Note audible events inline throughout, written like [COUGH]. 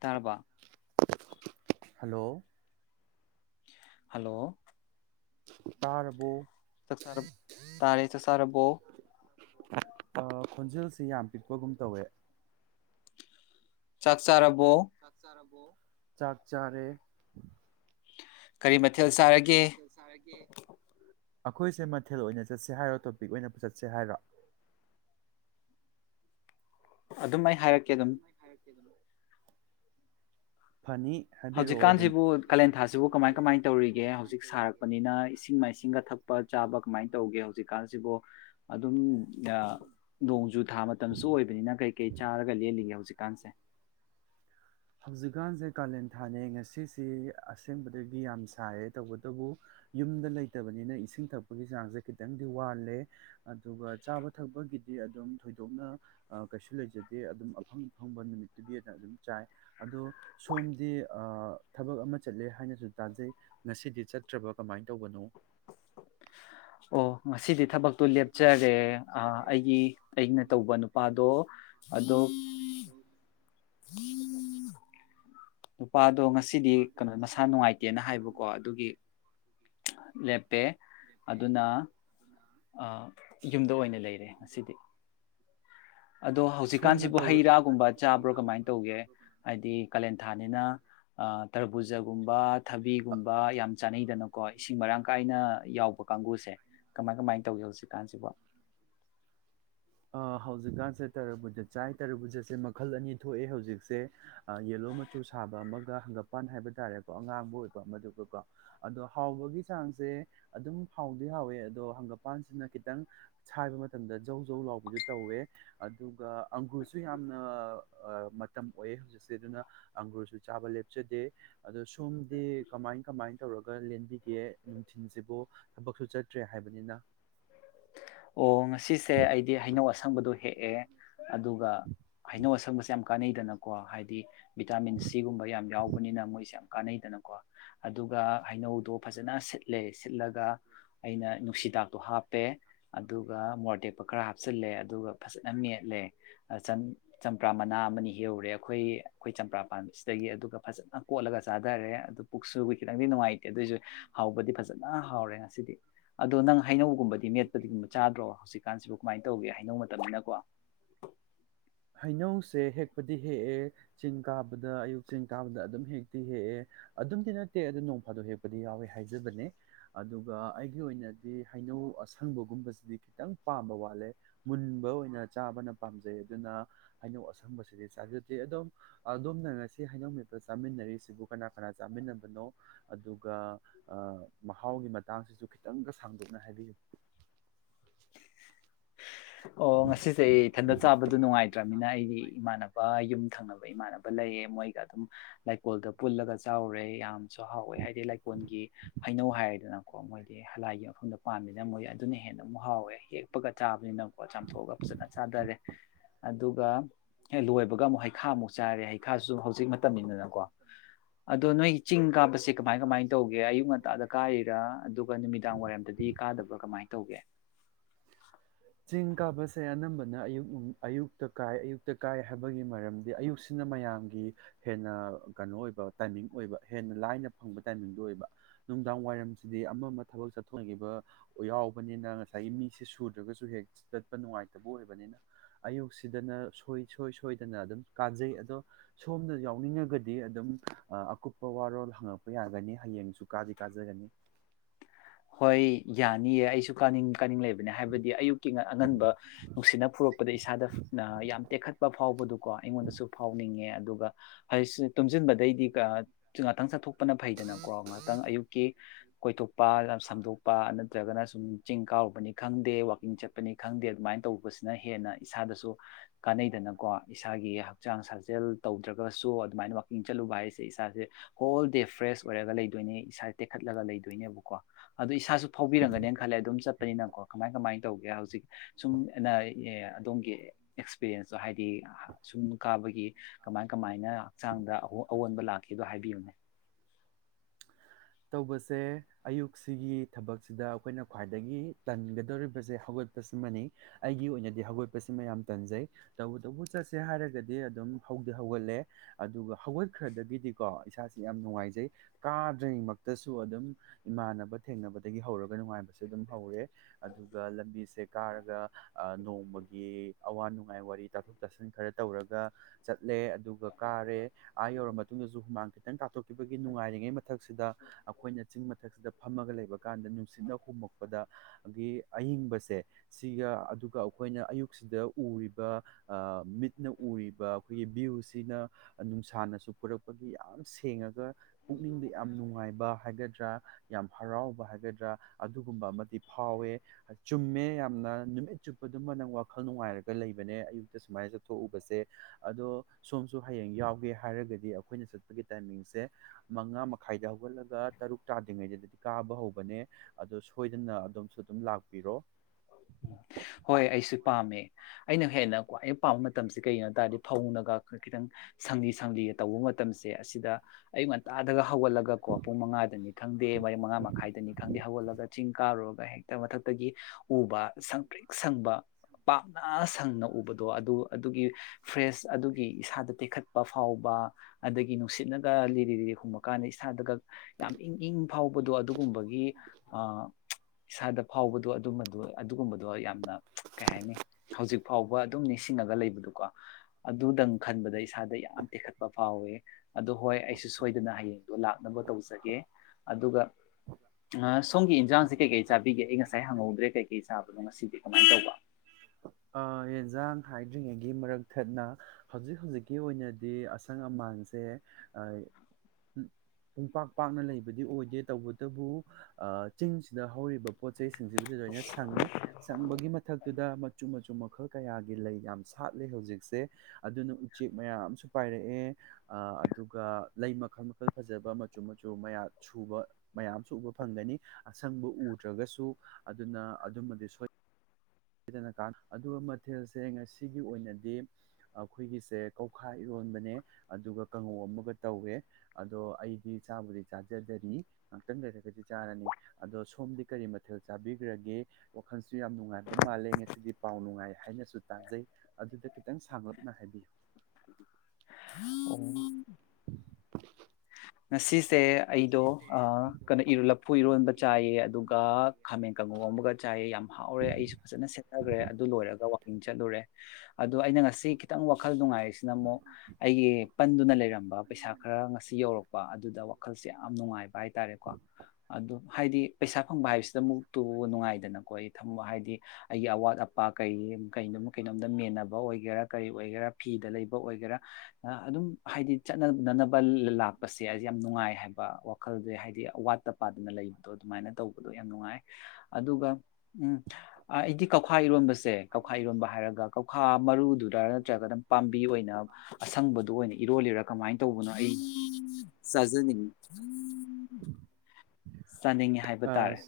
ꯇꯥꯔꯕꯥ hello hello ꯇꯥꯔꯕꯣ ꯁꯛꯁꯔ ꯇꯥꯔ ꯆꯛꯁꯥꯔꯕꯣ ꯈꯣꯟꯖꯦꯜꯁꯤ ꯌꯥꯝ ꯄꯤꯛꯄꯒꯨꯝ ꯇꯧꯋꯦ ꯁꯛꯁ ꯑꯔꯔꯕ ꯆꯠꯁꯥꯔ ꯆꯥꯛ ꯆꯥꯔꯦ ꯀꯔꯤ ꯃ ꯀꯔꯤ ꯃꯊꯦꯜ ꯆꯥꯔꯒꯦ ꯑꯩꯈꯣꯏꯁꯦ ꯃꯊꯦꯜ ꯑꯣꯏꯅ ꯆꯠꯁꯦ ꯍꯥꯏꯔꯣ ꯇꯣꯄꯤꯛ ꯑꯣꯏꯅ ꯆꯠꯁꯦ ꯍꯥꯏꯔꯣ ꯑꯗꯨꯝ ꯑꯩ ꯍꯥꯏꯔꯛꯀꯦ ꯑꯗꯨꯝ [INAUDIBLE] ꯍꯥꯏꯕꯤꯔꯛꯑꯣ ꯑꯗꯨꯝ ꯍꯧꯖꯤꯛꯀꯥꯟꯁꯤꯕꯨ ꯀꯥꯂꯦꯟꯊꯥꯁꯤꯕꯨ ꯀꯃꯥꯏ ꯀꯃꯥꯏꯅ ꯇꯧꯔꯤꯒꯦ ꯍꯧꯖꯤꯛ ꯁꯥꯔꯛꯄꯅꯤꯅ ꯏꯁꯤꯡ ꯃꯥꯏꯁꯤꯡꯒ ꯊꯛꯄ ꯆꯥꯕ ꯀꯃꯥꯏꯅ ꯇꯧꯒꯦ ꯍꯧꯖꯤꯛꯀꯥꯟꯁꯤꯕꯨ ꯑꯗꯨꯝ ꯅꯣꯡꯖꯨ ꯊꯥ ꯃꯇꯝꯁꯨ ꯑꯣꯏꯕꯅꯤꯅ ꯀꯩ ꯀꯩ ꯆꯥꯔꯒ ꯂꯦꯜꯂꯤꯒꯦ ꯍꯧꯖꯤꯛ ꯀꯥꯟꯁꯦ ꯍꯧꯖꯤꯛꯀꯥꯟꯁꯦ ꯀꯥꯂꯦꯟ ꯊꯥꯅꯦ ꯉꯁꯤꯁꯤ ꯑꯁꯦꯡꯕꯗꯒꯤ ꯌꯥꯝ ꯁꯥꯏꯌꯦ ꯇꯧꯕꯇꯕꯨ ꯌꯨꯝꯗ ꯂꯩꯇꯕꯅꯤꯅ ꯏꯁꯤꯡ ꯊꯛꯄꯒꯤ ꯆꯥꯡꯁꯦ ꯈꯤꯇꯪꯗꯤ ꯋꯥꯠꯂꯦ ꯑꯗꯨꯒ ꯆꯥꯕ ꯊꯛꯄꯒꯤꯗꯤ ꯑꯗꯨꯝ ꯊꯣꯏꯗꯣꯛꯅ ꯀꯩꯁꯨ ꯂꯩꯖꯗꯦ ꯑꯗꯨꯝ ꯑꯐꯪ ꯑꯐꯪꯕ ꯅꯨꯃꯤꯠꯇꯨꯒꯤꯅ ꯑꯗꯨꯝ ꯆꯥꯏ ꯑꯗꯣ ꯁꯣꯝꯗꯤ ꯊꯕꯛ ꯑꯃ ꯆꯠꯂꯦ ꯍꯥꯏꯅꯁꯨ ꯇꯥꯖꯩ ꯉꯁꯤꯗꯤ ꯆꯠꯇ꯭ꯔꯕ ꯀꯃꯥꯏꯅ ꯇꯧꯕꯅꯣ ꯑꯣ ꯉꯁꯤꯗꯤ ꯊꯕꯛꯇꯣ ꯂꯦꯞꯆꯔꯦ ꯑꯩꯒꯤ ꯑꯩꯅ ꯇꯧꯕ ꯅꯨꯄꯥꯗꯣ ꯑꯗꯣ ꯄꯥꯥꯗꯣ ꯉ ꯉꯗꯤ ꯀꯩꯅꯣ ꯃꯁꯥ ꯅꯨꯡꯉꯥꯏꯇꯦꯅ ꯍꯥꯏꯕꯀꯣ ꯑꯗꯨꯒꯤ ꯂꯦꯞꯄꯦ ꯑꯗꯨꯅ ꯌꯨꯝꯗ ꯑꯣꯏꯅ ꯂꯩꯔꯦ ꯉꯁꯤꯗꯤ ꯑꯗꯣ ꯁꯣꯝꯅ ꯍꯧꯖꯤꯛꯀꯥꯟꯁꯤꯕꯨ ꯍꯩ ꯇꯧꯔ ꯔꯥꯒꯨꯝꯕ ꯆꯥꯕ꯭ꯔꯣ ꯀꯃꯥꯏꯅ ꯇꯧꯒꯦ ꯍꯥꯏꯗꯤ ꯀꯥꯂꯦꯟꯊꯥꯅꯤꯅ ꯇꯔꯕꯨꯖꯒꯨꯝꯕ ꯊꯕꯤꯒꯨꯝꯕ ꯌꯥꯝ ꯆꯥꯅꯩꯗꯅꯀꯣ ꯏꯁꯤꯡ ꯃꯔꯥꯡ ꯀꯥꯏꯅ ꯌꯥꯎꯕ ꯀꯥꯡꯒꯨꯁꯦ ꯀꯃꯥꯏ ꯀꯃꯥꯏꯅ ꯇꯧꯒꯦ ꯍꯧꯖꯤꯛ ꯀꯥꯟꯁꯤꯕꯣ ꯍꯧꯖꯤꯛꯀꯥꯟꯁꯦ ꯇꯔꯕꯨꯖꯠ ꯆꯥꯏ ꯇꯔꯕꯨꯖꯠꯁꯦ ꯃꯈꯜ ꯑꯅꯤ ꯊꯣꯛꯑꯦ ꯍꯧꯖꯤꯛꯁꯦ ꯌꯦꯜꯂꯣ ꯃꯆꯨ ꯁꯥꯕ ꯑꯃꯒ ꯍꯪꯒꯄꯥꯟ ꯍꯥꯏꯕ ꯇꯥꯔꯦꯀꯣ ꯑꯉꯥꯡꯕ ꯑꯣꯏꯕ ꯑꯃꯗꯨꯒꯀꯣ ꯑꯗꯣ ꯍꯥꯎꯕꯒꯤ ꯆꯥꯡꯁꯦ ꯑꯗꯨꯝ ꯍꯥꯎꯗꯤ ꯍꯥꯎꯋꯦ ꯑꯗꯣ ꯍꯪꯒꯄꯥꯟꯁꯤꯅ ꯈꯤꯇꯪ ꯁꯥꯕ ꯃꯇꯝꯗ ꯖꯧ ꯖꯧ ꯂꯥꯎ ꯇꯧꯋꯦ ꯑꯗꯨꯒ ꯑꯪꯒ꯭ꯔꯨꯁꯨ ꯌꯥꯝꯅ ꯃꯇꯝ ꯑꯣꯏ ꯍꯧꯖꯤꯛꯁꯦ ꯑꯗꯨꯅ ꯑꯪꯒ꯭ꯔꯨꯔꯁꯨ ꯆꯥꯕ ꯂꯦꯞꯆꯗꯦ ꯑꯗꯣ ꯁꯣꯝꯗꯤ ꯀꯃꯥꯏ ꯀꯃꯥꯏꯅ ꯇꯧꯔꯒ ꯂꯦꯟꯕꯤꯒꯦ ꯅꯨꯡꯊꯤꯤꯟꯁꯤꯕꯨ ꯊꯕꯛꯁꯨ ꯆꯠꯇ꯭ꯔꯦ ꯍꯥꯏꯕꯅꯤꯅ ꯑꯣ ꯑꯁꯤꯁꯦ ꯑꯩꯗꯤ ꯍꯩꯅꯧ ꯑꯁꯪꯕꯗꯣ ꯍꯦꯛꯑꯦ ꯑꯗꯨꯒ ꯍꯩꯅꯧ ꯑꯁꯪꯕꯁꯦ ꯌꯥꯝ ꯀꯥꯟꯅꯩꯗꯅꯀꯣ ꯍꯥꯏꯗꯤ ꯚꯤꯇꯥꯃꯤꯟ ꯁꯤꯒꯨꯝꯕ ꯌꯥꯝ ꯌꯥꯎꯕꯅꯤꯅ ꯃꯣꯏꯁꯦ ꯀꯥꯟꯅꯩꯗꯅꯀꯣ ꯑꯗꯨꯒ ꯍꯩꯅꯧꯗꯣ ꯐꯖꯅ ꯁꯤꯠꯂꯦ, ꯁꯤꯠꯂꯒ ꯑꯩꯅ ꯅꯨꯡꯁꯤꯗꯥꯛꯇꯣ ꯍꯥꯞꯄꯦ ꯑꯗꯨꯒ ꯃꯣꯔ ꯇꯦꯛꯄ ꯈꯔ ꯍꯥꯞꯆꯤꯜꯂꯦ ꯑꯗꯨꯒ ꯐꯖꯅ ꯃꯦꯠꯂꯦ ꯆꯝꯄ꯭ꯔꯥ ꯃꯅꯥ ꯑꯃꯅꯤ ꯍꯦꯍꯧꯔꯦ ꯑꯩꯈꯣꯏ ꯑꯩꯈꯣꯏ ꯆꯝꯄ꯭ꯔꯥ ꯄꯥꯟꯕꯁꯤꯗꯒꯤ ꯑꯗꯨꯒ ꯐꯖꯅ ꯀꯣꯠꯂꯒ ꯆꯥꯊꯔꯦ ꯑꯗꯨ ꯄꯨꯛꯁꯨꯕ ꯈꯤꯇꯪꯗꯤ ꯅꯨꯡꯉꯥꯏꯇꯦ ꯑꯗꯨꯑꯣꯏꯁꯨ ꯍꯥꯎꯕꯗꯤ ꯐꯖꯅ ꯍꯥꯎꯔꯦ ꯉꯁꯤꯗꯤ ꯑꯗꯣ ꯅꯪ ꯍꯩꯅꯧꯒꯕꯗꯤ ꯃꯦꯠ ꯀꯔꯤꯒꯨꯝꯕ ꯆꯥꯗ꯭ꯔꯣ ꯍꯧꯖꯤꯛꯀꯥꯟꯁꯤꯕꯨ ꯀꯃꯥꯏꯅ ꯇꯧꯒꯦ ꯍꯥꯏꯩꯅꯧ ꯃꯇꯝꯅꯤꯅꯀꯣ꯫ ꯍꯩꯅꯧꯁꯦ ꯍꯦꯛꯄꯗꯤ ꯍꯦꯛꯑꯦ ꯆꯤꯡ ꯀꯥꯕꯗ ꯑꯌꯨꯛ ꯆꯤꯡ ꯀꯥꯕꯗ ꯑꯗꯨꯝ ꯍꯦꯛꯇꯤ ꯍꯦꯛꯑꯦ ꯑꯗꯨꯝꯗꯤ ꯅꯠꯇꯦ ꯑꯗꯨ ꯅꯣꯡ ꯐꯥꯗꯣꯛ ꯍꯦꯛꯄꯗꯤ ꯌꯥꯎꯋꯦ ꯍꯥꯏꯖꯕꯅꯦ ꯑꯗꯨꯒ ꯑꯩꯒꯤ ꯑꯣꯏꯅꯗꯤ ꯍꯩꯅꯧ ꯑꯁꯪꯕꯒꯨꯝꯕꯁꯤꯗꯤ ꯈꯤꯇꯪ ꯄꯥꯝꯕ ꯋꯥꯠꯂꯦ ꯃꯨꯟꯕ ꯑꯣꯏꯅ ꯆꯥꯕꯅ ꯄꯥꯝꯖꯩ ꯑꯗꯨꯅ ꯍꯩꯅꯧ ꯑꯁꯪꯕꯁꯤꯗꯤ ꯆꯥꯖꯗꯦ ꯑꯗꯣ ꯑꯗꯣꯝꯅ ꯉꯁꯤ ꯍꯩꯅꯧ ꯃꯤꯄ ꯆꯥꯃꯤꯟꯅꯔꯤꯁꯤꯕꯨ ꯀꯅꯥ- ꯀꯅꯥ ꯆꯥꯃꯤꯟꯅꯕꯅꯣ ꯑꯗꯨꯒ ꯃꯍꯥꯎꯒꯤ ꯃꯇꯥꯡꯁꯤꯁꯨ ꯈꯤꯇꯪꯒ ꯁꯥꯡꯗꯣꯛꯅ ꯍꯥꯏꯕꯤꯌꯨ꯫ ꯑꯣ ꯉꯁꯤꯁꯦ ꯑꯩ ꯏꯊꯟꯗ ꯆꯥꯕꯗꯨꯣ ꯅꯨꯡꯉꯥꯏꯇ꯭ꯔꯕꯅꯤꯅ ꯑꯩꯒꯤ ꯏꯃꯥꯟꯅꯕ ꯌꯨꯝ ꯊꯪꯅꯕ ꯏꯃꯥꯟꯅꯕ ꯂꯩꯌꯦ ꯃꯣꯏꯒ ꯑꯗꯨꯝ ꯂꯩꯀꯣꯜꯗ ꯄꯨꯜꯂꯒ ꯆꯥꯎꯔꯦ ꯌꯥꯝ ꯍꯥꯎꯋꯦ ꯍꯥꯏꯗꯤ ꯂꯩꯀꯣꯟꯜꯒꯤ ꯍꯩꯅꯧ ꯍꯥꯏꯔꯦꯗꯅ꯫ ꯃꯣꯏꯗꯤ ꯍꯂꯥꯏꯒꯤ ꯃꯐꯝꯗ ꯄꯥꯝꯃꯤꯅ ꯃꯣꯏ ꯑꯗꯨꯅ ꯍꯦꯟꯅ ꯑꯗꯨꯝ ꯍꯥꯎꯋꯦ ꯌꯦꯛꯄꯒ ꯆꯥꯕꯅꯤꯅ꯫ ꯆꯥꯝꯊꯣꯛꯑꯒ ꯐꯖꯅ ꯆꯥꯗꯔꯦ ꯑꯗꯨꯒ ꯑꯦ ꯂꯣꯏꯕꯒ ꯑꯃꯨꯛ ꯍꯩꯈꯥꯃꯨꯛ ꯆꯥꯔꯦ ꯍꯩꯈꯥꯁꯨ ꯍꯧꯖꯤꯛ ꯃꯇꯝꯅꯤꯗꯅꯀꯣ ꯑꯗꯣ ꯅꯣꯏ ꯆꯤꯡ ꯀꯥꯕꯁꯦ ꯀꯃꯥꯏ- ꯀꯃꯥꯏ ꯇꯧꯒꯦ ꯑꯌꯨꯛ ꯉꯟꯇꯥꯗ ꯀꯥꯔꯤꯔꯥ ꯑꯗꯨꯒ ꯅꯨꯃꯤꯗꯥꯡ ꯋꯥꯏꯔꯝꯗꯗꯤ ꯀꯥꯗꯕ꯭ꯔꯥ ꯀꯃꯥꯏꯅ ꯇꯧꯒꯦ? ꯑꯁꯦ ꯑꯅꯝꯕꯅ ꯑꯌꯨꯛ ꯑꯌꯨꯛꯇ ꯀꯥꯏ ꯑꯌꯨꯛꯇ ꯀꯥꯏ ꯍꯥꯏꯕꯒꯤ ꯃꯔꯝ ꯑꯩ ꯑꯌꯨꯛꯁꯤꯅ ꯃꯌꯥꯝꯒꯤ ꯍꯦꯟꯅ ꯀꯩꯅꯣ ꯑꯣꯏꯕ ꯇꯥꯏꯃꯤꯡ ꯑꯣꯏꯕ ꯍꯦꯟꯅ ꯂꯥꯏꯅ ꯐꯪꯕ ꯇꯥꯏꯃꯤꯡꯗꯨꯣ ꯑꯣꯏꯕ ꯅꯨꯡꯗꯥꯡ ꯋꯥꯏꯔꯝꯁꯤꯗꯤ ꯑꯃ- ꯑꯃ ꯊꯕꯛ ꯆꯠꯊꯣꯛꯈꯤꯕ ꯌꯥꯎꯕꯅꯤꯅ ꯉꯁꯥꯏꯒꯤ ꯃꯤꯁꯦ ꯁꯨꯗ꯭ꯔꯒꯁꯨ ꯍꯦꯛ ꯆꯠꯄ ꯅꯨꯡꯉꯥꯏꯇꯕ ꯑꯣꯏꯕꯅꯤꯅ ꯑꯌꯨꯛꯁꯤꯗꯅ ꯁꯣꯏꯁꯣꯏ ꯁꯣꯏꯗꯅ ꯑꯗꯨꯝ ꯀꯥꯖꯩ ꯑꯗꯣ ꯁꯣꯝꯅ ꯌꯥꯎꯅꯤꯡꯉꯒꯗꯤ ꯑꯗꯨꯝ ꯑꯀꯨꯞꯄ ꯋꯥꯔꯣꯜ ꯍꯪꯉꯛꯄ ꯌꯥꯒꯅꯤ ꯍꯌꯦꯡꯁꯨ ꯀꯥꯗꯤ ꯀꯥꯖꯒꯅꯤ꯫ ꯍꯣꯏ ꯌꯥꯅꯤꯌꯦ ꯑꯩꯁꯨ ꯀꯥꯅꯤꯡ - ꯀꯥꯅꯤꯡ ꯂꯩꯕꯅꯦ ꯍꯥꯏꯕꯗꯤ ꯑꯌꯨꯛ ꯑꯉꯟꯕ ꯅꯨꯡꯁꯤꯠꯅ ꯐꯨꯔꯛꯄꯗ ꯏꯁꯥꯗ ꯌꯥꯝ ꯇꯦꯛꯈꯠꯄ ꯐꯥꯎꯕꯗꯨ꯫ ꯀꯣ ꯑꯩꯉꯣꯟꯗꯁꯨ ꯐꯥꯎꯅꯤꯡꯉꯦ꯫ ꯑꯗꯨꯒ ꯍꯧ ꯇꯨꯝꯖꯤꯟꯕꯗꯩꯗꯤ ꯉꯥꯛꯇꯪ ꯆꯠꯊꯣꯛꯄꯅ ꯐꯩꯗꯅꯀꯣ ꯉꯍꯥꯛꯇꯪ ꯑꯌꯨꯛꯀꯤ ꯀꯣꯏꯊꯣꯛꯄ ꯁꯝꯗꯣꯛꯄ ꯅꯠꯇ꯭ꯔꯒꯅ ꯁꯨꯝ ꯆꯤꯡ ꯀꯥꯎꯔꯨꯕꯅꯤ ꯈꯪꯗꯦ ꯋꯥꯀꯤꯡ ꯆꯠꯄꯅꯤ ꯈꯪꯗꯦ ꯑꯗꯨꯃꯥꯏꯅ ꯇꯧꯕꯁꯤꯅ ꯍꯦꯟꯅ ꯏꯁꯥꯗꯁꯨ ꯀꯥꯟꯅꯩꯗꯅꯀꯣ ꯏꯁꯥꯒꯤ ꯍꯛꯆꯥꯡ ꯁꯥꯖꯦꯜ ꯇꯧꯗ꯭ꯔꯒꯁꯨ ꯑꯗꯨꯃꯥꯏꯅ ꯋꯥꯀꯤꯡ ꯆꯠꯂꯨꯕ ꯍꯥꯏꯁꯦ ꯏꯁꯥꯁꯦ ꯍꯣꯜ ꯗꯦ ꯐ꯭ꯔꯦꯁ ꯑꯣꯏꯔꯒ ꯂꯩꯗꯣꯏꯅꯦ ꯏꯁꯥꯦ ꯇꯦꯛꯈꯠꯂꯒ ꯂꯩꯗꯣꯏꯅꯦꯕꯀꯣ꯫ ꯑꯗꯨ ꯏꯁꯥꯁꯨ ꯐꯥꯎꯕꯤꯔꯝꯒꯅꯦꯅ ꯈꯜꯂꯦ ꯑꯗꯨꯝ ꯆꯠꯄꯅꯤꯅꯀꯣ꯫ ꯀꯃꯥꯏ - ꯀꯃꯥꯏꯅ ꯇꯧꯒꯦ ꯍꯧꯖꯤꯛ ꯁꯨꯝ ꯑꯗꯣꯝꯒꯤ ꯑꯦꯛꯁꯄꯤꯔꯟꯁꯇꯣ ꯍꯥꯏꯗꯤ ꯁꯨꯝ ꯀꯥꯕꯒꯤ ꯀꯃꯥꯏ- ꯀꯃꯥꯏꯅ ꯍꯛꯆꯥꯡꯗ ꯑꯑꯣꯟꯕ ꯂꯥꯛꯀꯗꯣ ꯍꯥꯏꯕꯤꯌꯨꯅꯦ꯫ ꯇꯧꯕꯁꯦ ꯑꯌꯨꯛꯁꯤꯒꯤ ꯊꯕꯛꯁꯤꯗ ꯑꯩꯈꯣꯏꯅ ꯈ꯭ꯋꯥꯏꯗꯒꯤ ꯇꯟꯒꯗꯧꯔꯤꯕꯁꯦ ꯍꯧꯒꯠꯄꯁꯤꯃꯅꯤ ꯑꯩꯒꯤ ꯑꯣꯏꯅꯗꯤ ꯍꯧꯒꯠꯄꯁꯤꯃ ꯌꯥꯝ ꯇꯟꯖꯩ ꯇꯧꯕꯇꯕꯨ ꯆꯠꯁꯦ ꯍꯥꯏꯔꯒꯗꯤ ꯑꯗꯨꯝ ꯍꯧꯗꯤ ꯍꯧꯒꯠꯂꯦ ꯑꯗꯨꯒ ꯍꯧꯒꯠꯈ꯭ꯔꯗꯒꯤꯗꯤꯀꯣ ꯏꯁꯥꯥꯁꯦ ꯌꯥꯝ ꯅꯨꯡꯉꯥꯏꯖꯩ ꯀꯥꯗ꯭ꯔꯤ ꯇꯁꯨ ꯑꯗꯨꯝ ꯏꯃꯥꯟꯅꯕ ꯊꯦꯡꯅꯕꯗꯒꯤ ꯍꯧꯔꯒ ꯅꯨꯡꯉꯥꯏꯕꯁꯨ ꯑꯗꯨꯝ ꯍꯧꯔꯦ ꯑꯗꯨꯒ ꯂꯝꯕꯤꯁꯦ ꯀꯥꯔꯒ ꯅꯣꯡꯃꯒꯤ ꯑꯋꯥ - ꯅꯨꯡꯉꯥꯏ ꯋꯥꯔꯤ ꯇꯥꯊꯣꯛ ꯇꯥꯁꯤꯟ ꯈꯔ ꯇꯧꯔꯒ ꯆꯠꯂꯦ ꯑꯗꯨꯒ ꯀꯥꯔꯦ ꯑꯥ ꯌꯧꯔ ꯃꯇꯨꯡꯗꯁꯨ ꯍꯨꯃꯥꯡ ꯈꯤꯇꯪ ꯇꯥꯊꯣꯛꯈꯤꯕꯒꯤ ꯅꯨꯡꯉꯥꯏꯔꯤꯉꯩ ꯃꯊꯛꯁꯤꯗ ꯑꯩꯈꯣꯏꯅ ꯆꯤꯡ ꯃꯊꯛꯁꯤꯗ ꯐꯝꯃꯒ ꯂꯩꯕ ꯀꯥꯟꯗ ꯅꯨꯡꯁꯤꯠꯅ ꯍꯣꯃꯛꯄꯗꯗꯒꯤ ꯍꯪꯕꯁꯦ ꯁꯤꯒ ꯑꯗꯨꯒ ꯑꯩꯈꯣꯏꯅ ꯑꯌꯨꯛꯁꯤꯗ ꯎꯔꯤꯕ ꯃꯤꯠꯅ ꯎꯔꯤꯕ ꯑꯩꯈꯣꯏꯒꯤ ꯚ꯭ꯌꯨꯁꯤꯅ ꯅꯨꯡꯁꯥꯅꯁꯨ ꯄꯨꯔꯛꯄꯒꯤ ꯌꯥꯝ ꯁꯦꯡꯉꯒ ꯄꯨꯛꯅꯤꯡꯗ ꯌꯥꯝ ꯅꯨꯡꯉꯥꯏ ꯍꯥꯏꯒꯗ꯭ꯔꯥ ꯌꯥꯝ ꯍꯔꯥꯎꯕ ꯍꯥꯏꯒꯗ꯭ꯔꯥ ꯑꯗꯨꯒꯨꯝꯕ ꯑꯃꯗꯤ ꯐꯥꯎꯋꯦ ꯆꯨꯝꯃꯦ ꯌꯥꯝꯅ ꯅꯨꯃꯤꯠꯆꯨꯞ ꯑꯗꯨꯝꯕ ꯅꯪ ꯋꯥꯈꯜ ꯅꯨꯡꯉꯥꯏꯔꯒ ꯂꯩꯕꯅꯦ ꯑꯌꯨꯛꯇ ꯁꯨꯃꯥꯏꯅ ꯆꯠꯊꯣꯛꯎꯕꯁꯦ ꯑꯗꯣ ꯁꯣꯝꯁꯨ ꯍꯌꯦꯡ ꯌꯥꯎꯒꯦ ꯍꯥꯏꯔꯒꯗꯤ ꯑꯩꯈꯣꯏꯅ ꯆꯠꯄꯒꯤ ꯇꯥꯏꯃꯤꯡꯁꯦ ꯃꯉꯥ ꯃꯈꯥꯏꯗ ꯍꯧꯒꯠꯂꯒ ꯇꯔꯨꯛ ꯇꯥꯗ꯭ꯔꯤꯉꯩꯗꯗꯤ ꯀꯥꯕ ꯍꯧꯕꯅꯦ ꯑꯗꯨꯣ ꯁꯣꯏꯗꯅ ꯑꯗꯨꯝꯁꯨ ꯑꯗꯨꯝ ꯂꯥꯛꯄꯤꯔꯣ ꯎ ꯍꯣꯏ ꯑꯩꯁꯨ ꯄꯥꯝꯃꯦ ꯑꯩꯅ ꯍꯦꯟꯅ ꯈ꯭ꯋꯥꯏ ꯑꯩꯅ ꯄꯥꯝꯕ ꯃꯇꯝꯁꯤꯗ ꯁꯤ ꯀꯩꯅꯣ ꯍꯥꯏ ꯇꯥꯔꯗꯤ ꯐꯧꯅꯒ ꯈꯤꯇꯪ ꯁꯪꯂꯤ ꯁꯪꯂꯤꯒ ꯇꯧꯕ ꯃꯇꯝꯁꯦ ꯑꯁꯤꯗ ꯑꯌꯨꯛ ꯉꯟꯇꯥꯗꯒ ꯍꯧꯒꯠꯂꯒ ꯀꯣ ꯄꯨꯡ ꯃꯉꯥꯗꯅꯤ ꯈꯪꯗꯦ ꯃ ꯃꯉꯥ ꯃꯈꯥꯏꯗꯅꯤ ꯈꯪꯗꯦ ꯍꯧꯒꯠꯂꯒ ꯆꯤꯡ ꯀꯥꯔꯨꯔꯒ ꯍꯦꯛꯇ ꯃꯊꯛꯇꯒꯤ ꯎꯕ ꯁꯪ ꯄ꯭ꯔꯤꯛ ꯁꯪꯕ ꯄꯥꯞꯅ ꯁꯪꯅ ꯎꯕꯗꯣ ꯑꯗꯨ ꯑꯗꯨꯒꯤ ꯐ꯭ꯔꯦꯁ ꯑꯗꯨꯒꯤ ꯏꯁꯥꯗ ꯇꯦꯛꯈꯠꯄ ꯐꯥꯎꯕ ꯑꯗꯒꯤ ꯅꯨꯡꯁꯤꯠꯅꯒ ꯂꯤꯔꯤ ꯂꯤꯔꯤ ꯍꯨꯝꯕꯀꯥꯟꯗ ꯏꯁꯥꯗꯒ ꯌꯥꯝ ꯏꯪ ꯏꯪ ꯐꯥꯎꯕꯗꯣ ꯑꯗꯨꯒꯨꯝꯕꯒꯤ ꯏꯁꯥꯗ ꯐꯥꯎꯕꯗꯣ ꯑꯗꯨ ꯑꯃꯅꯤꯅꯤ ꯑꯗꯨ ꯑꯗꯨꯒꯨꯝꯕꯗꯣ ꯌꯥꯝꯅ ꯀꯩ ꯍꯥꯏꯅꯤ ꯍꯧꯖꯤꯛ ꯐꯥꯎꯕ ꯑꯗꯨꯝ ꯅꯤꯡꯁꯤꯡꯉꯒ ꯂꯩꯕꯗꯨꯀꯣ ꯑꯗꯨꯗꯪ ꯈꯟꯕꯗ ꯏꯁꯥꯗ ꯌꯥꯝ ꯇꯦꯛꯈꯠꯄ ꯐꯥꯎꯋꯦ ꯑꯗꯣ ꯍꯣꯏ ꯑꯩꯁꯨ ꯁꯣꯏꯗꯅ ꯍꯌꯦꯡꯗꯣ ꯂꯥꯛꯅꯕ ꯇꯧꯖꯒꯦ ꯑꯗꯨꯒ ꯁꯣꯝꯒꯤ ꯏꯟꯁꯥꯡꯁꯦ ꯀꯩ ꯀꯩ ꯆꯕꯤꯦ ꯉꯥꯏ ꯍꯪꯍꯧꯗ꯭ꯔꯦ ꯀꯩ ꯆꯥꯕꯗꯣ ꯉꯁꯤꯗꯤ ꯀꯃꯥꯏꯅ ꯇꯧꯕ ꯑꯦꯟꯁꯥꯡ ꯍꯥꯏꯗ꯭ꯔꯤꯉꯩꯒꯤ ꯃꯔꯛ ꯊꯠꯅ ꯍꯧꯖꯤꯛ ꯍꯧꯖꯤꯛꯀꯤ ꯑꯣꯏꯅꯗꯤ ꯑꯁꯪ ꯑꯃꯥꯟꯁꯦ ꯄꯨꯡ ꯄꯥꯛ ꯄꯥꯛꯅ ꯂꯩꯕꯗꯤ ꯑꯣꯏꯗꯦ ꯇꯧꯕꯇꯕꯨ ꯆꯤꯡ ꯁꯤꯗ ꯍꯧꯔꯤꯕ ꯄꯣꯠ ꯁꯤꯡꯁꯤꯕꯨꯗꯤ ꯂꯣꯏꯅ ꯁꯪꯉꯦ ꯆꯪꯕꯒꯤ ꯃꯊꯛꯇꯨꯗ ꯃꯆꯨ ꯃꯆꯨ ꯃꯈꯜ ꯀꯌꯥꯒꯤ ꯂꯩ ꯌꯥꯝ ꯁꯥꯠꯂꯦ ꯍꯧꯖꯤꯛꯁꯦ ꯑꯗꯨꯅ ꯎꯆꯦꯛ ꯃꯌꯥꯝꯁꯨ ꯄꯥꯏꯔꯛꯑꯦ ꯑꯗꯨꯒ ꯂꯩ ꯃꯈꯜ ꯃꯈꯜ ꯐꯖꯕ ꯃꯆꯨ ꯃꯆꯨ ꯃꯌꯥꯝ ꯁꯨꯕ ꯃꯌꯥꯝꯁꯨ ꯎꯕ ꯐꯪꯒꯅꯤ ꯑꯁꯪꯕ ꯎꯗ꯭ꯔꯒꯁꯨ ꯑꯗꯨꯅ ꯑꯗꯨꯃꯗꯤ ꯁꯣꯏ ꯗꯅꯀ ꯑꯗꯨꯒ ꯃꯊꯦꯜꯁꯦ ꯉꯁꯤꯒꯤ ꯑꯣꯏꯅꯗꯤ ꯑꯩꯈꯣꯏꯒꯤꯁꯦ ꯀꯧꯈꯥ ꯏꯔꯣꯟꯕꯅꯦ ꯑꯗꯨꯒ ꯀꯥꯡꯉꯧ ꯑꯃꯒ ꯇꯧꯋꯦ ꯑꯗꯣ ꯑꯩꯗꯤ ꯆꯥꯕꯨꯗꯤ ꯆꯥꯖꯗꯔꯤ ꯉꯥꯛꯇꯪ ꯂꯩꯔꯒꯗꯤ ꯆꯥꯔꯅꯤ ꯑꯗꯣ ꯁꯣꯝꯗꯤ ꯀꯔꯤ ꯃꯊꯦꯜ ꯆꯥꯕꯤꯈ꯭ꯔꯒꯦ ꯋꯥꯈꯜꯁꯨ ꯌꯥꯝ ꯅꯨꯡꯉꯥꯏ ꯃꯥꯜꯂꯦ ꯉꯁꯤꯗꯤ ꯄꯥꯎ ꯅꯨꯡꯉꯥꯏ ꯍꯥꯏꯅꯁꯨ ꯇꯥꯖꯩ ꯑꯗꯨꯗ ꯈꯤꯇꯪ ꯁꯥꯡꯂꯞꯅ ꯍꯥꯏꯕꯤꯌꯨ ꯎꯝ ꯅꯁꯤꯁꯦ ꯑꯩꯗꯣ ꯀꯩꯅꯣ ꯂꯐꯨ ꯏꯔꯣꯟꯕ ꯆꯥꯏꯑ ꯑꯗꯨꯒ ꯈꯥꯃꯦꯟ ꯀꯥꯡꯉꯨ ꯑꯃꯒ ꯆꯥꯏꯌꯦ ꯌꯥꯝ ꯍꯥꯎꯔꯦ ꯑꯩꯁꯨ ꯐꯖꯅ ꯁꯦꯠꯊꯈ꯭ꯔꯦ ꯑꯗꯨ ꯂꯣꯏꯔꯒ ꯆꯠꯂꯨꯔꯦ ꯑꯗꯣ ꯑꯩꯅ ꯉꯁꯤ ꯈꯤꯇꯪ ꯋꯥꯈꯜ ꯅꯨꯡꯉꯥꯏꯔꯤꯁꯤꯅ ꯑꯃꯨꯛ ꯑꯩꯒꯤ ꯄꯟꯗꯨꯅ ꯂꯩꯔꯝꯕ ꯄꯩꯁꯥ ꯈꯔ ꯉꯁꯤ ꯌꯧꯔꯛꯄ ꯑꯗꯨꯗ ꯋꯥꯈꯜꯁꯦ ꯌꯥꯝ ꯅꯨꯡꯉꯥꯏꯕ ꯍꯥꯏꯇꯥꯔꯦꯀꯣ ꯑꯗꯨ ꯍꯥꯏꯗꯤ ꯄꯩꯁꯥ ꯐꯪꯕ ꯍꯥꯏꯕꯁꯤꯗ ꯑꯃꯨꯛꯇꯨ ꯅꯨꯡꯉꯥꯏꯗꯅꯀꯣ ꯑꯩ ꯊꯃ ꯍꯥꯏꯗꯤ ꯑꯩꯒꯤ ꯑꯋꯥꯠ ꯑꯄꯥ ꯀꯩ ꯀꯣ ꯀꯩꯅꯣꯝꯗ ꯃꯦꯟꯅꯕ ꯑꯣꯏꯒꯦꯔꯥ ꯀꯔꯤ ꯑꯣꯏꯒꯦꯔꯥ ꯐꯤꯗ ꯂꯩꯕ ꯑꯣꯏꯒꯦꯔ ꯑꯗꯨꯝ ꯍꯥꯏꯗꯤ ꯆꯠꯅꯅꯅꯕ ꯂꯥꯛꯄ ꯄꯁꯦ ꯍꯥꯏꯁ ꯌꯥꯝ ꯅꯨꯡꯉꯥꯏ ꯍꯥꯏꯕ ꯋꯥꯈꯜꯁꯦ ꯍꯥꯏꯗꯤ ꯋꯥꯠꯇ ꯄꯥꯗꯅ ꯂꯩꯕꯗꯣ ꯑꯗꯨꯃꯥꯏꯅ ꯇꯧꯕꯗꯣ ꯌꯥꯝ ꯅꯨꯡꯉꯥꯏ ꯑꯗꯨꯒ ꯎꯝ ꯑꯩꯗꯤ ꯀꯧꯈꯥ ꯏꯔꯣꯟꯕꯁꯦ ꯀꯧꯈꯥ ꯏꯔꯣꯟꯕ ꯍꯥꯏꯔꯒ ꯀꯧꯈꯥ ꯃꯔꯨꯗꯨꯗ ꯅꯠꯇ꯭ꯔꯒ ꯑꯗꯨ ꯄꯥꯝꯕꯤ ꯑꯣꯏꯅ ꯑꯁꯪꯕꯗꯨ ꯑꯣꯏꯅ ꯏꯔꯣꯜꯂꯤꯔ ꯀꯃꯥꯏꯅ ꯇꯧꯕꯅꯣ ꯑꯩ ꯆꯖꯅꯤ ꯆꯥꯅꯤꯡꯉꯤ ꯍꯥꯏꯕ ꯑ ꯇꯥꯔꯦ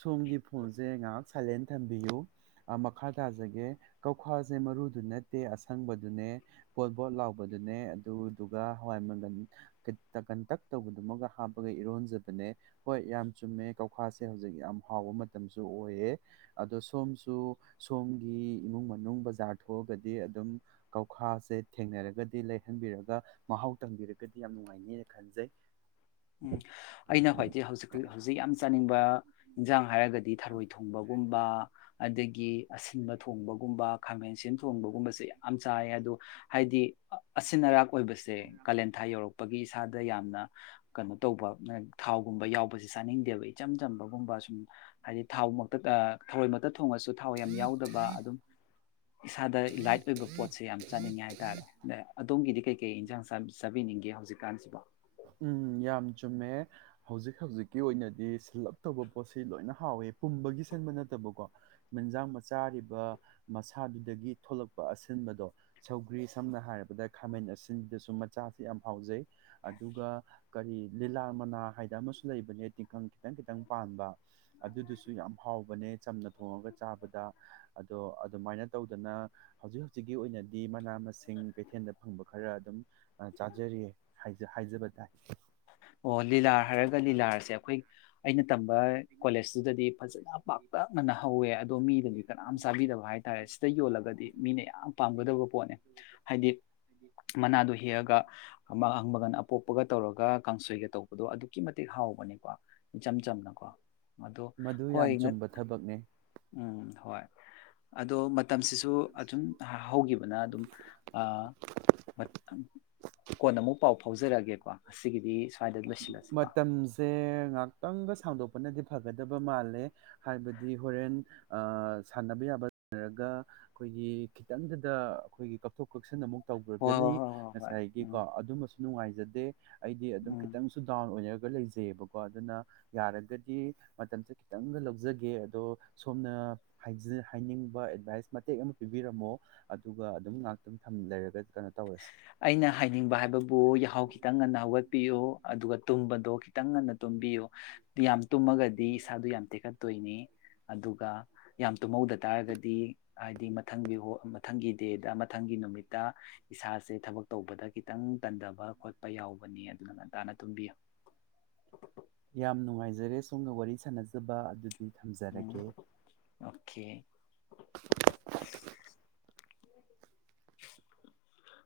ꯁꯣꯝꯒꯤ ꯐꯣꯟꯁꯦ ꯉꯥꯏꯍꯥꯛ ꯁꯥꯏꯂꯦꯟ ꯊꯝꯕꯤꯌꯨ ꯃꯈꯥ ꯇꯥꯖꯒꯦ ꯀꯧꯈꯥꯁꯦ ꯃꯔꯨꯗꯨ ꯅꯠꯇꯦ ꯑꯁꯪꯕꯗꯨꯅꯦ ꯕꯣꯠ ꯕꯣꯠ ꯂꯥꯎꯕꯗꯨꯅꯦ ꯑꯗꯨꯗꯨꯒ ꯍꯋꯥꯏ ꯃꯪꯒꯟ ꯇꯀꯟ ꯇꯛ ꯇꯧꯕꯗꯨꯃꯒ ꯍꯥꯞꯄꯒ ꯏꯔꯣꯟꯖꯕꯅꯦ ꯍꯣꯏ ꯌꯥꯝ ꯆꯨꯝꯃꯦ ꯀꯧꯈꯦ ꯁ ꯍꯧꯖꯤꯛ ꯌꯥꯝ ꯍꯥꯎꯕ ꯃꯇꯝꯁꯨ ꯑꯣꯏꯌꯦ ꯑꯗꯣ ꯁꯣꯝꯁꯨ ꯁꯣꯝꯒꯤ ꯏꯃꯨꯡ ꯃꯅꯨꯡ ꯕꯖꯥꯔ ꯊꯣꯛꯑꯒꯗꯤ ꯑꯗꯨꯝ ꯀꯧꯈꯥꯁꯦ ꯊꯦꯡꯅꯔꯒꯗꯤ ꯂꯩꯍꯟꯕꯤꯔꯒ ꯃꯍꯥꯎ ꯇꯝꯕꯤꯔꯒꯗꯤ ꯌꯥꯝ ꯅꯨꯡꯉꯥꯏꯅꯦꯅ ꯈꯟꯖꯩ ꯎꯝ ꯑꯩꯅ ꯈ꯭ꯋꯥꯏꯗ ꯍꯧꯖꯤꯛ ꯍꯧꯖꯤꯛ ꯌꯥꯝ ꯆꯥꯅꯤꯡꯕ ꯏꯟꯁꯥꯡ ꯍꯥꯏꯔꯒꯗꯤ ꯊꯔꯣꯏ ꯊꯣꯡꯕꯒꯨꯝꯕ ꯑꯗꯒꯤ ꯑꯁꯤꯟꯕ ꯊꯣꯡꯕꯒꯨꯝꯕ ꯈꯥꯃꯦꯟꯁꯤꯌꯝ ꯊꯣꯡꯕꯒꯨꯝꯕꯁꯦ ꯌꯥꯝ ꯆꯥꯏ ꯑꯗꯣ ꯍꯥꯏꯗꯤ ꯑꯁꯤꯟ ꯑꯔꯥꯛ ꯑꯣꯏꯕꯁꯦ ꯀꯥꯂꯦꯟꯊꯥ ꯌꯧꯔꯛꯄꯒꯤ ꯏꯁꯥꯗ ꯌꯥꯝꯅ ꯀꯅꯣ ꯇꯧꯕ ꯊꯥꯎꯒꯨꯝꯕ ꯌꯥꯎꯕꯁꯦ ꯆꯥꯅꯤꯡꯗꯦꯕ ꯏꯆꯝ ꯆꯝꯕꯒꯨꯝꯕ ꯁꯨꯝ ꯍꯥꯏꯗꯤ ꯊꯥꯎ ꯃꯛꯇ ꯊꯔꯣꯏꯃꯛꯇ ꯊꯣꯡꯉꯁꯨ ꯊꯥꯎ ꯌꯥꯝ ꯌꯥꯎꯗꯕ ꯑꯗꯨꯝ ꯏꯁꯥꯗ ꯂꯥꯏꯠ ꯑꯣꯏꯕ ꯄꯣꯠꯁꯦ ꯌꯥꯝ ꯆꯠꯅꯤꯡꯉꯦ ꯍꯥꯏꯇꯥꯔꯦ ꯑꯗꯣꯝꯒꯤꯗꯤ ꯀꯩꯀꯩ ꯏꯟꯖꯥꯡ ꯆꯥꯕꯤꯅꯤꯡꯒꯦ ꯍꯧꯖꯤꯛꯀꯥꯟꯁꯤꯕꯣ ꯎꯝ ꯌꯥꯝ ꯆꯨꯝꯃꯦ ꯍꯧꯖꯤꯛ ꯍꯧꯖꯤꯛꯀꯤ ꯑꯣꯏꯅꯗꯤ ꯁꯤꯜꯂꯞꯇꯧꯕ ꯄꯣꯠꯁꯤ ꯂꯣꯏꯅ ꯍꯥꯎꯋꯦ ꯄꯨꯝꯕꯒꯤ ꯁꯤꯟꯕ ꯅꯠꯇꯕꯀꯣ ꯃꯟꯖꯥꯡ ꯃ ꯆꯥꯔꯤꯕ ꯃꯁꯥꯗꯨꯗꯒꯤ ꯊꯣꯛꯂꯛꯄ ꯑꯁꯤꯟꯕꯗꯣ ꯁꯧꯒ꯭ꯔꯤ ꯁꯝꯅ ꯍꯥꯏꯔꯕꯗ ꯈꯥꯃꯦꯟ ꯑꯁꯤꯟꯕꯁꯨ ꯃꯆꯥꯁꯦ ꯌꯥꯝ ꯍꯥꯎꯖꯩ ꯗꯨꯒ ꯀꯔꯤ ꯂꯤꯂꯥꯔ ꯃꯅꯥ ꯍꯥꯏꯗ ꯑꯃꯁꯨ ꯂꯩꯕꯅꯦ ꯇꯤꯡꯈꯪ ꯈꯤꯇꯪ ꯈꯤꯇꯪ ꯄꯥꯟꯕ ꯑꯗꯨꯗꯨꯁꯨ ꯌꯥꯝ ꯍꯥꯎꯕꯅꯦ ꯆꯝꯅ ꯊꯣꯡꯉꯒ ꯆꯥꯕꯗ ꯑꯗꯣ ꯑꯗꯨꯃꯥꯏꯅ ꯇꯧꯗꯅ ꯍꯧꯖꯤꯛ ꯍꯧꯖꯤꯛꯀꯤ ꯑꯣꯏꯅꯗꯤ ꯃꯅꯥ ꯃꯁꯤꯡ ꯀꯩꯊꯦꯟꯗ ꯐꯪꯕ ꯈꯔ ꯑꯗꯨꯝ ꯆꯥꯖꯔꯤꯌꯦ ꯍꯥꯏꯖ ꯍꯥꯏꯖꯕ ꯇꯥꯏ ꯑꯣ ꯂꯤꯂꯥꯔ ꯍꯥꯏꯔꯒ ꯂꯤꯂꯥꯔꯁꯦ ꯑꯈꯣꯏ ꯇꯝꯕ ꯀꯣꯂꯦꯖꯇꯨꯗꯗꯤ ꯐꯖꯅ ꯄꯥꯛꯇꯛꯅꯅ ꯍꯧꯋꯦ ꯑꯗꯣ ꯃꯤꯗꯗꯤ ꯀꯅꯥꯝ ꯆꯥꯕꯤꯗꯕ ꯍꯥꯏꯇꯥꯔꯦ ꯁꯤꯗ ꯌꯣꯜꯂꯒꯗꯤ ꯃꯤꯅ ꯌꯥꯝ ꯄꯥꯝꯒꯗꯕ ꯄꯣꯠꯅꯦ ꯍꯥꯏꯗꯤ ꯃꯅꯥꯗꯣ ꯍꯦꯛꯑꯒ ꯑꯃ ꯃꯒꯟ ꯑꯄꯣꯞꯄꯒ ꯇꯧꯔꯒ ꯇꯧꯕꯗꯣ ꯑꯗꯨꯛꯀꯤ ꯃꯇꯤꯛ ꯍꯥꯎꯕꯅꯤꯀꯣ ꯏꯆꯝ ꯆꯝꯅ ꯀꯣ ꯑꯗꯣ ꯃꯗꯨ ꯌꯥꯝ ꯍꯣꯏ ꯅꯠ ꯆꯨꯝꯕ ꯊꯕꯛꯅꯦ ꯎꯝ ꯍꯣꯏ ꯑꯗꯣ ꯃꯠ ꯇꯝꯁꯤꯁꯨ ꯑꯗꯨꯝ ꯍꯧꯒꯤꯕꯅ ꯑꯗꯨꯝ ꯑꯥ ꯍꯣꯏ ꯀꯣꯟꯅ ꯃꯨꯛ ꯄꯥꯎ ꯐꯥꯎꯖꯔꯒꯦꯀꯣ [UNINTELLIGIBLE] ꯃꯇꯝꯁꯦ ꯉꯥꯛꯇꯪꯒ ꯁꯥꯡꯗꯣꯛꯄꯅꯗꯤ ꯐꯒꯗꯕ ꯃꯥꯜꯂꯦ ꯍꯥꯏꯕꯗꯤ ꯍꯣꯔꯦꯟ ꯑꯥ ꯁꯥꯟꯅꯕ ꯌꯥꯕ ꯁꯥꯟꯅꯔꯒ ꯑꯈꯣꯏꯒꯤ ꯈꯤꯇꯪꯗꯗ ꯑꯈꯣꯏꯒꯤ ꯀꯛꯊꯣꯛ ꯀꯛꯁꯤꯟ ꯑꯃꯨꯛ ꯍꯣꯏ ꯍꯣꯏ ꯇꯧꯒꯔꯥꯒꯗꯤ ꯍꯣꯏ ꯍꯣꯏ ꯍꯣꯏ ꯉꯁꯥꯏꯒꯤ ꯎꯝ ꯀꯣ ꯑꯗꯨꯝꯕꯁꯨ ꯅꯨꯡꯉꯥꯏ [UNINTELLIGIBLE] ꯑꯩꯗꯤ ꯑꯗꯨꯝ ꯈꯤꯠ ꯎꯝ ꯇꯪꯁꯨ ꯗꯥꯎꯟ ꯑꯣꯏꯔꯛ ꯂꯩꯖꯩꯑꯕꯀꯣ ꯑꯗꯨꯅ ꯌꯥꯔꯒꯗꯤ ꯃꯇꯝꯁꯦ ꯈꯤꯇꯪꯒ ꯂꯧꯖꯒꯦ ꯑꯗꯣ ꯁꯣꯝꯅ ꯍꯥꯏꯖ ꯍꯥꯏꯅꯤꯡꯕ ꯑꯦꯗꯚꯥꯏꯁ ꯃꯇꯦꯛ ꯑꯃ ꯄꯤꯕꯤꯔꯝꯃꯣ ꯑꯗꯨꯒ ꯑꯗꯨꯝ ꯉꯥꯛꯇꯪ ꯊꯝ ꯂꯩꯔꯒ ꯀꯩꯅꯣ ꯇꯧꯔꯁꯤ ꯑꯩꯅ ꯍꯥꯏꯅꯤꯡꯕ ꯍꯥꯏꯕꯕꯨ ꯌꯥꯍꯧ ꯈꯤꯇꯪ ꯉꯟꯅ ꯍꯧꯒꯠ ꯄꯤꯌꯣ ꯑꯗꯨꯒ ꯇꯨꯝꯕꯗꯣ ꯈꯤꯇꯪ ꯉꯟꯅ ꯇꯨꯝꯕꯤꯌꯨ ꯌꯥꯝ ꯇꯨꯝꯃꯒꯗꯤ ꯏꯁꯥꯗꯨ ꯌꯥꯝ ꯇꯦꯛꯈꯠꯇꯣꯏꯅꯦ ꯑꯗꯨꯒ ꯌꯥꯝ ꯇꯨꯝꯍꯧꯗ ꯇꯥꯔꯒꯗꯤ ꯍꯥꯏꯗꯤ ꯃꯊꯪꯒꯤ ꯃꯊꯪꯒꯤ ꯗꯦꯗ ꯃꯊꯪꯒꯤ ꯅꯨꯃꯤꯠꯇ ꯏꯁꯥꯁꯦ ꯊꯕꯛ ꯇꯧꯕꯗ ꯈꯤꯇꯪ ꯇꯟꯗꯕ ꯈꯣꯠꯄ ꯌꯥꯎꯕꯅꯤ ꯑꯗꯨꯅ ꯉꯟꯇꯥꯅ ꯇꯨꯝꯕꯤꯌꯨ ꯌꯥꯝ ꯅꯨꯡꯉꯥꯏꯖꯔꯦ ꯁꯣꯝꯒ ꯋꯥꯔꯤ ꯁꯥꯟꯅꯖꯕ ꯑꯗꯨ ꯎꯝ ꯑꯣꯀꯦ [INAUDIBLE]